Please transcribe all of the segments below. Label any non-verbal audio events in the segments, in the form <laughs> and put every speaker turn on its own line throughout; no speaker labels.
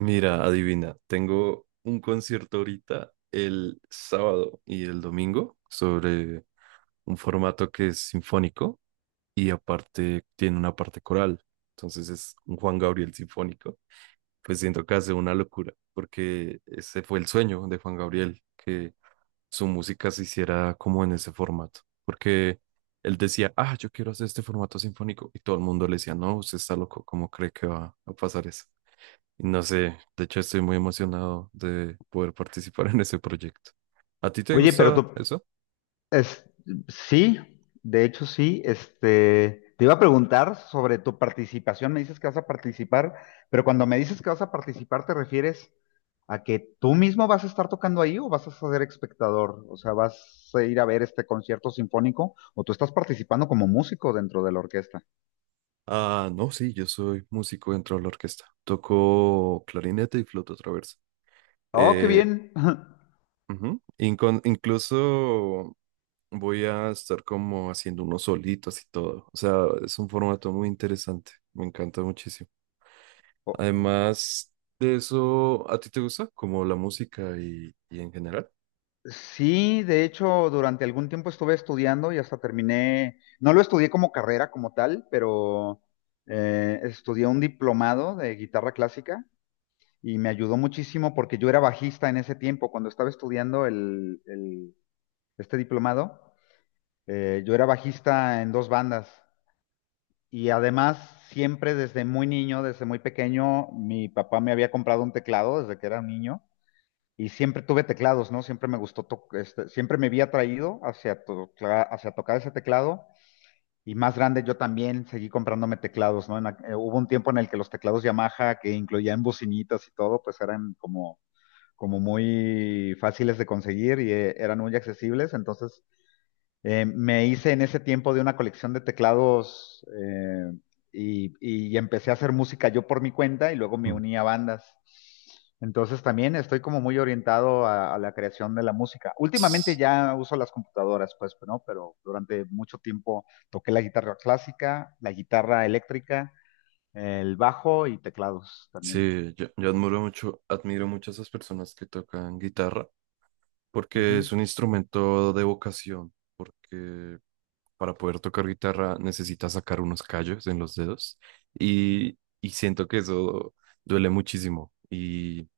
Mira, adivina, tengo un concierto ahorita el sábado y el domingo sobre un formato que es sinfónico y aparte tiene una parte coral. Entonces es un Juan Gabriel sinfónico. Pues siento que hace una locura porque ese fue el sueño de Juan Gabriel, que su música se hiciera como en ese formato. Porque él decía, ah, yo quiero hacer este formato sinfónico y todo el mundo le decía, no, usted está loco, ¿cómo cree que va a pasar eso? No sé, de hecho estoy muy emocionado de poder participar <laughs> en ese proyecto. ¿A ti te
Oye, pero
gusta
tú,
eso?
es, sí, de hecho sí, te iba a preguntar sobre tu participación. Me dices que vas a participar, pero cuando me dices que vas a participar, ¿te refieres a que tú mismo vas a estar tocando ahí o vas a ser espectador? O sea, ¿vas a ir a ver este concierto sinfónico o tú estás participando como músico dentro de la orquesta?
Ah, no, sí, yo soy músico dentro de la orquesta. Toco clarinete y flauta traversa.
Oh, qué
Eh,
bien. <laughs>
Ujú, incluso voy a estar como haciendo unos solitos y todo. O sea, es un formato muy interesante. Me encanta muchísimo.
Oh.
Además de eso, ¿a ti te gusta como la música y en general?
Sí, de hecho, durante algún tiempo estuve estudiando y hasta terminé, no lo estudié como carrera como tal, pero estudié un diplomado de guitarra clásica y me ayudó muchísimo porque yo era bajista en ese tiempo, cuando estaba estudiando este diplomado. Yo era bajista en dos bandas y además siempre desde muy niño, desde muy pequeño, mi papá me había comprado un teclado desde que era un niño y siempre tuve teclados, ¿no? Siempre me gustó, siempre me había atraído hacia, hacia tocar ese teclado. Y más grande yo también seguí comprándome teclados, ¿no? Hubo un tiempo en el que los teclados Yamaha, que incluían bocinitas y todo, pues eran como, como muy fáciles de conseguir, y eran muy accesibles. Entonces me hice en ese tiempo de una colección de teclados y empecé a hacer música yo por mi cuenta y luego me
Mm.
uní a bandas. Entonces también estoy como muy orientado a la creación de la música. Últimamente ya uso las computadoras, pues, ¿no? Pero durante mucho tiempo toqué la guitarra clásica, la guitarra eléctrica, el bajo y teclados también.
Sí, yo admiro mucho a esas personas que tocan guitarra, porque
Ujú.
es un instrumento de vocación, porque para poder tocar guitarra necesitas sacar unos callos en los dedos y siento que eso duele muchísimo y,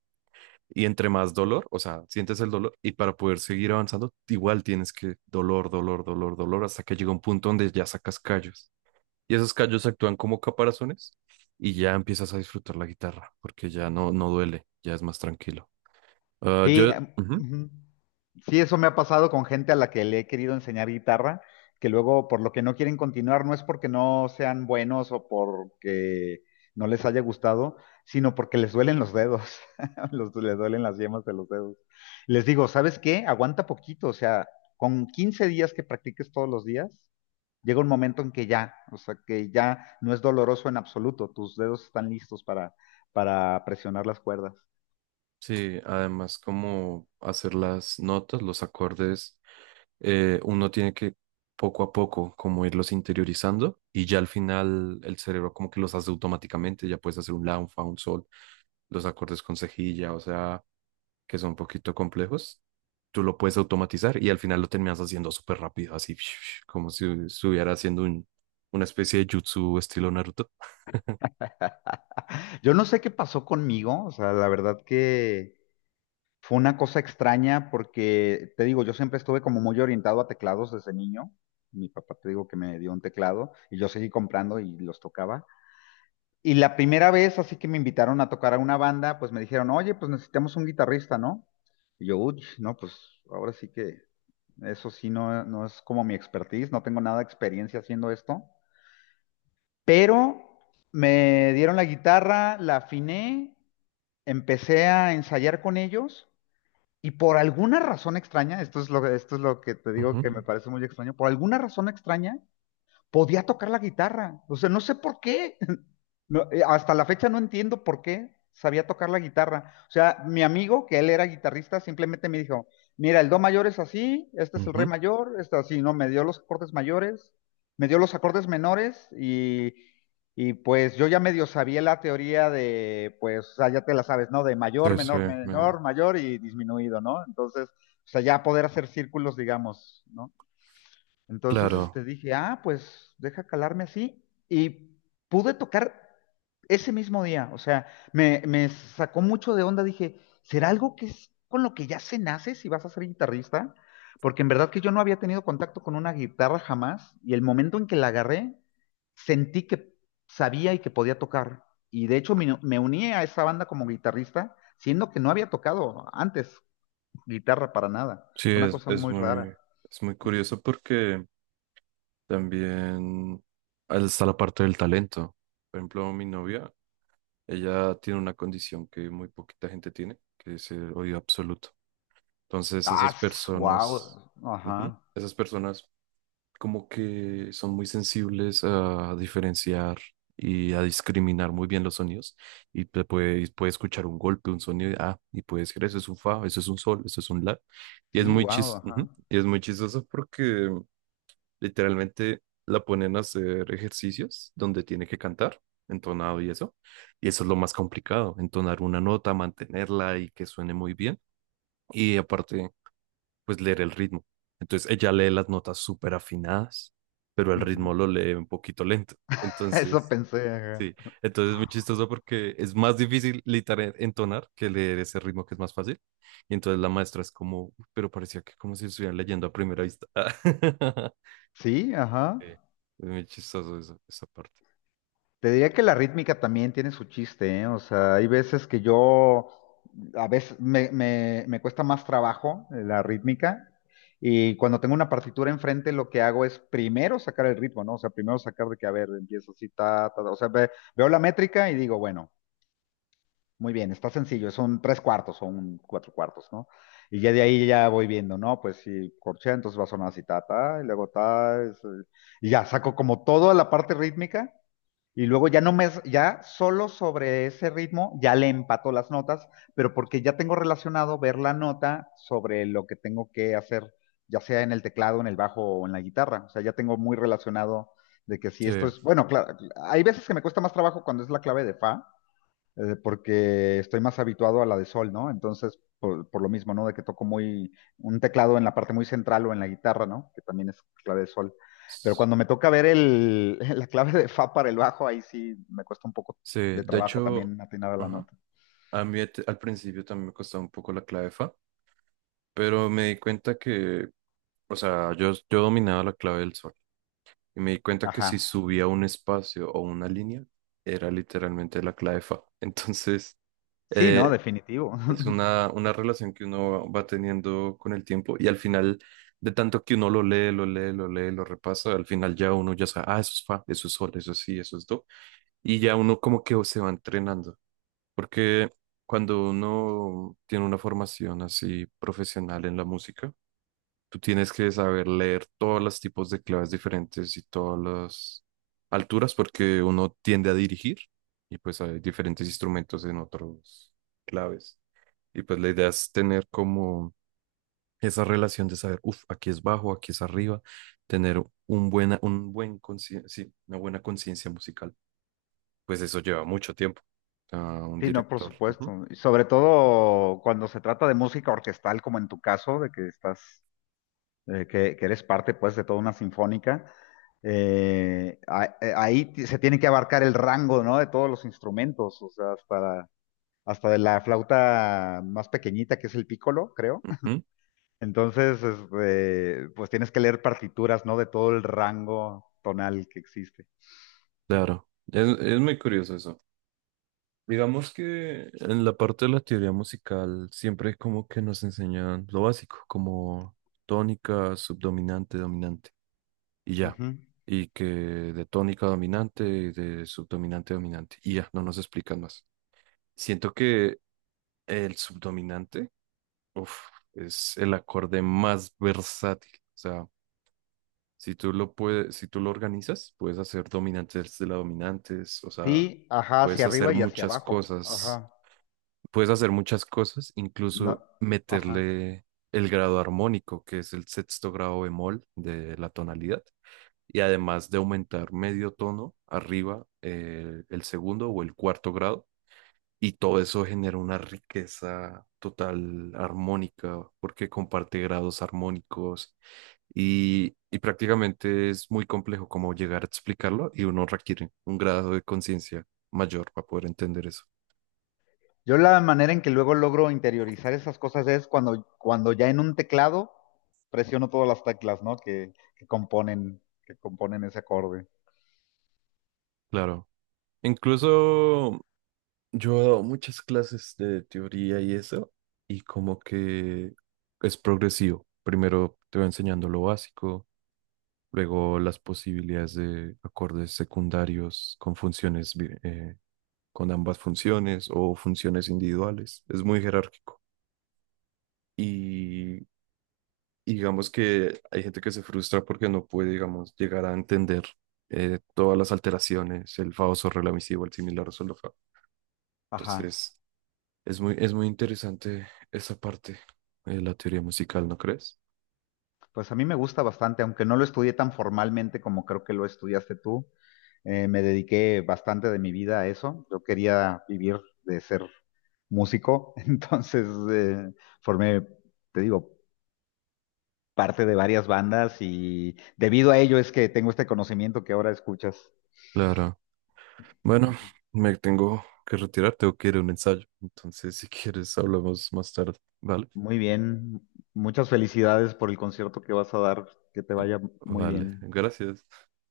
y entre más dolor, o sea, sientes el dolor y para poder seguir avanzando, igual tienes que dolor, dolor, dolor, dolor, hasta que llega un punto donde ya sacas callos y esos callos actúan como caparazones y ya empiezas a disfrutar la guitarra porque ya no, no duele, ya es más tranquilo. Ah,
Sí,
yo, ujú,
ujú. Sí, eso me ha pasado con gente a la que le he querido enseñar guitarra, que luego por lo que no quieren continuar no es porque no sean buenos o porque no les haya gustado, sino porque les duelen los dedos, <laughs> les duelen las yemas de los dedos. Les digo, ¿sabes qué? Aguanta poquito, o sea, con 15 días que practiques todos los días, llega un momento en que ya, o sea, que ya no es doloroso en absoluto, tus dedos están listos para presionar las cuerdas.
sí, además como hacer las notas, los acordes, uno tiene que poco a poco como irlos interiorizando y ya al final el cerebro como que los hace automáticamente, ya puedes hacer un la, un fa, un sol, los acordes con cejilla, o sea, que son un poquito complejos, tú lo puedes automatizar y al final lo terminas haciendo súper rápido, así <laughs> como si estuviera haciendo un, una especie de jutsu estilo Naruto.
Yo no sé qué pasó conmigo, o sea, la verdad que fue una cosa extraña porque, te digo, yo siempre estuve como muy orientado a teclados desde niño. Mi papá, te digo, que me dio un teclado y yo seguí comprando y los tocaba. Y la primera vez, así que me invitaron a tocar a una banda, pues me dijeron, oye, pues necesitamos un guitarrista, ¿no? Y yo, uy, no, pues ahora sí que eso sí no, no es como mi expertise, no tengo nada de experiencia haciendo esto. Pero me dieron la guitarra, la afiné, empecé a ensayar con ellos y por alguna razón extraña, esto es lo que te digo
Ujú,
que me parece muy extraño, por alguna razón extraña, podía tocar la guitarra. O sea, no sé por qué. <laughs> No, hasta la fecha no entiendo por qué sabía tocar la guitarra. O sea, mi amigo, que él era guitarrista, simplemente me dijo, mira, el do mayor es así, este es el re
ujú.
mayor, este así, ¿no? Me dio los acordes mayores, me dio los acordes menores y pues yo ya medio sabía la teoría de, pues, o sea, ya te la sabes, ¿no? De
Sí,
mayor,
sí,
menor,
men-
menor, mayor y disminuido, ¿no? Entonces, o sea, ya poder hacer círculos, digamos, ¿no? Entonces,
claro,
dije, ah, pues deja calarme así. Y pude tocar ese mismo día. O sea, me sacó mucho de onda. Dije, ¿será algo que es con lo que ya se nace si vas a ser guitarrista? Porque en verdad que yo no había tenido contacto con una guitarra jamás. Y el momento en que la agarré, sentí que sabía y que podía tocar. Y de hecho me uní a esa banda como guitarrista, siendo que no había tocado antes guitarra para nada.
sí,
Fue una cosa muy rara.
es muy curioso porque también ahí está la parte del talento. Por ejemplo, mi novia, ella tiene una condición que muy poquita gente tiene, que es el oído absoluto. Entonces, esas
Ah,
personas,
wow.
ujú,
Ajá.
esas personas como que son muy sensibles a diferenciar y a discriminar muy bien los sonidos. Y te puede, puede escuchar un golpe, un sonido, y, ah, y puede decir, eso es un fa, eso es un sol, eso es un la. Y es
Sí,
muy
wow,
chis, ujú,
ajá.
y es muy chistoso porque literalmente la ponen a hacer ejercicios donde tiene que cantar entonado y eso es lo más complicado, entonar una nota, mantenerla y que suene muy bien. Y aparte, pues leer el ritmo. Entonces ella lee las notas súper afinadas, pero el
Ujú.
ritmo lo lee un poquito lento.
<laughs> Eso
Entonces,
pensé, ajá.
sí, entonces es muy chistoso porque es más difícil literal entonar que leer ese ritmo que es más fácil. Y entonces la maestra es como, "Uy, pero parecía que como si estuvieran leyendo a primera vista". <laughs>
Sí, ajá.
Sí, es muy chistoso eso, esa parte.
Te diría que la rítmica también tiene su chiste, ¿eh? O sea, hay veces que yo, a veces me cuesta más trabajo la rítmica, y cuando tengo una partitura enfrente lo que hago es primero sacar el ritmo, ¿no? O sea, primero sacar de que, a ver, empiezo así, ta, ta, ta. O sea, veo la métrica y digo, bueno. Muy bien, está sencillo, son tres cuartos o un cuatro cuartos, ¿no? Y ya de ahí ya voy viendo, ¿no? Pues si corchea, entonces va a sonar así, ta, ta, y luego ta, y ya saco como toda la parte rítmica, y luego ya no me, ya solo sobre ese ritmo ya le empato las notas, pero porque ya tengo relacionado ver la nota sobre lo que tengo que hacer, ya sea en el teclado, en el bajo o en la guitarra. O sea, ya tengo muy relacionado de que si
Sí,
esto es, bueno, claro, hay veces que me cuesta más trabajo cuando es la clave de fa, porque estoy más habituado a la de sol, ¿no? Entonces, por lo mismo, ¿no? De que toco muy un teclado en la parte muy central o en la guitarra, ¿no? Que también es clave de sol. Pero
s-
cuando me toca ver <laughs> la clave de fa para el bajo, ahí sí me cuesta un poco
sí,
de
de
trabajo
hecho,
también atinar a la
ajá,
nota.
a mí al principio también me costaba un poco la clave fa, pero me di cuenta que, o sea, yo dominaba la clave del sol y me di cuenta que si
Ajá.
subía un espacio o una línea, era literalmente la clave fa. <laughs> Entonces,
Sí, no,
eh,
definitivo.
es
<laughs>
una relación que uno va teniendo con el tiempo y al final, de tanto que uno lo lee, lo lee, lo lee, lo repasa, al final ya uno ya sabe, ah, eso es fa, eso es sol, eso es si, eso es do. Y ya uno como que se va entrenando, porque cuando uno tiene una formación así profesional en la música, tú tienes que saber leer todos los tipos de claves diferentes y todas las alturas porque uno tiende a dirigir y pues hay diferentes instrumentos en otros claves. Y pues la idea es tener como esa relación de saber, uff, aquí es bajo, aquí es arriba, tener un buena, un buen sí, una buena conciencia musical. Pues eso lleva mucho tiempo a un
Sí, no, por
director. Ujú,
supuesto. Y sobre todo cuando se trata de música orquestal, como en tu caso, de que estás que eres parte pues de toda una sinfónica. Se tiene que abarcar el rango, ¿no? De todos los instrumentos, o sea, hasta, hasta de la flauta más pequeñita, que es el pícolo, creo.
ujú,
<laughs> Entonces, pues tienes que leer partituras, ¿no? De todo el rango tonal que existe.
claro, es muy curioso eso. Digamos que en la parte de la teoría musical siempre como que nos enseñan lo básico, como tónica, subdominante, dominante, y ya.
Ujú.
Y que de tónica dominante y de subdominante dominante, y ya, no nos explican más. Siento que el subdominante, uf, es el acorde más versátil. O sea, si tú lo puedes, si tú lo organizas, puedes hacer dominantes de la dominantes, o sea,
Sí, ajá,
puedes
hacia
hacer
arriba y hacia
muchas
abajo.
cosas,
Ajá.
puedes hacer muchas cosas,
No,
incluso
ajá.
meterle el grado armónico, que es el sexto grado bemol de la tonalidad, y además de aumentar medio tono arriba el segundo o el cuarto grado, y todo eso genera una riqueza total armónica, porque comparte grados armónicos, y prácticamente es muy complejo como llegar a explicarlo, y uno requiere un grado de conciencia mayor para poder entender eso.
Yo la manera en que luego logro interiorizar esas cosas es cuando, cuando ya en un teclado presiono todas las teclas, ¿no? Que componen ese acorde.
Claro. Incluso yo he dado muchas clases de teoría y eso, y como que es progresivo. Primero te va enseñando lo básico, luego las posibilidades de acordes secundarios con funciones, con ambas funciones o funciones individuales. Es muy jerárquico. Y digamos que hay gente que se frustra porque no puede, digamos, llegar a entender todas las alteraciones, el famoso relativo, el similar, el solo fa.
Ajá.
Entonces es muy, es muy interesante esa parte de la teoría musical, ¿no crees?
Pues a mí me gusta bastante, aunque no lo estudié tan formalmente como creo que lo estudiaste tú. Me dediqué bastante de mi vida a eso. Yo quería vivir de ser músico, <laughs> entonces eh, formé, te digo, parte de varias bandas y debido a ello es que tengo este conocimiento que ahora escuchas.
Claro. Bueno, me tengo que retirar, tengo que ir a un ensayo. Entonces, si quieres, hablamos más tarde. Vale,
Muy bien. Muchas felicidades por el concierto que vas a dar. Que te vaya muy
vale.
bien.
Gracias.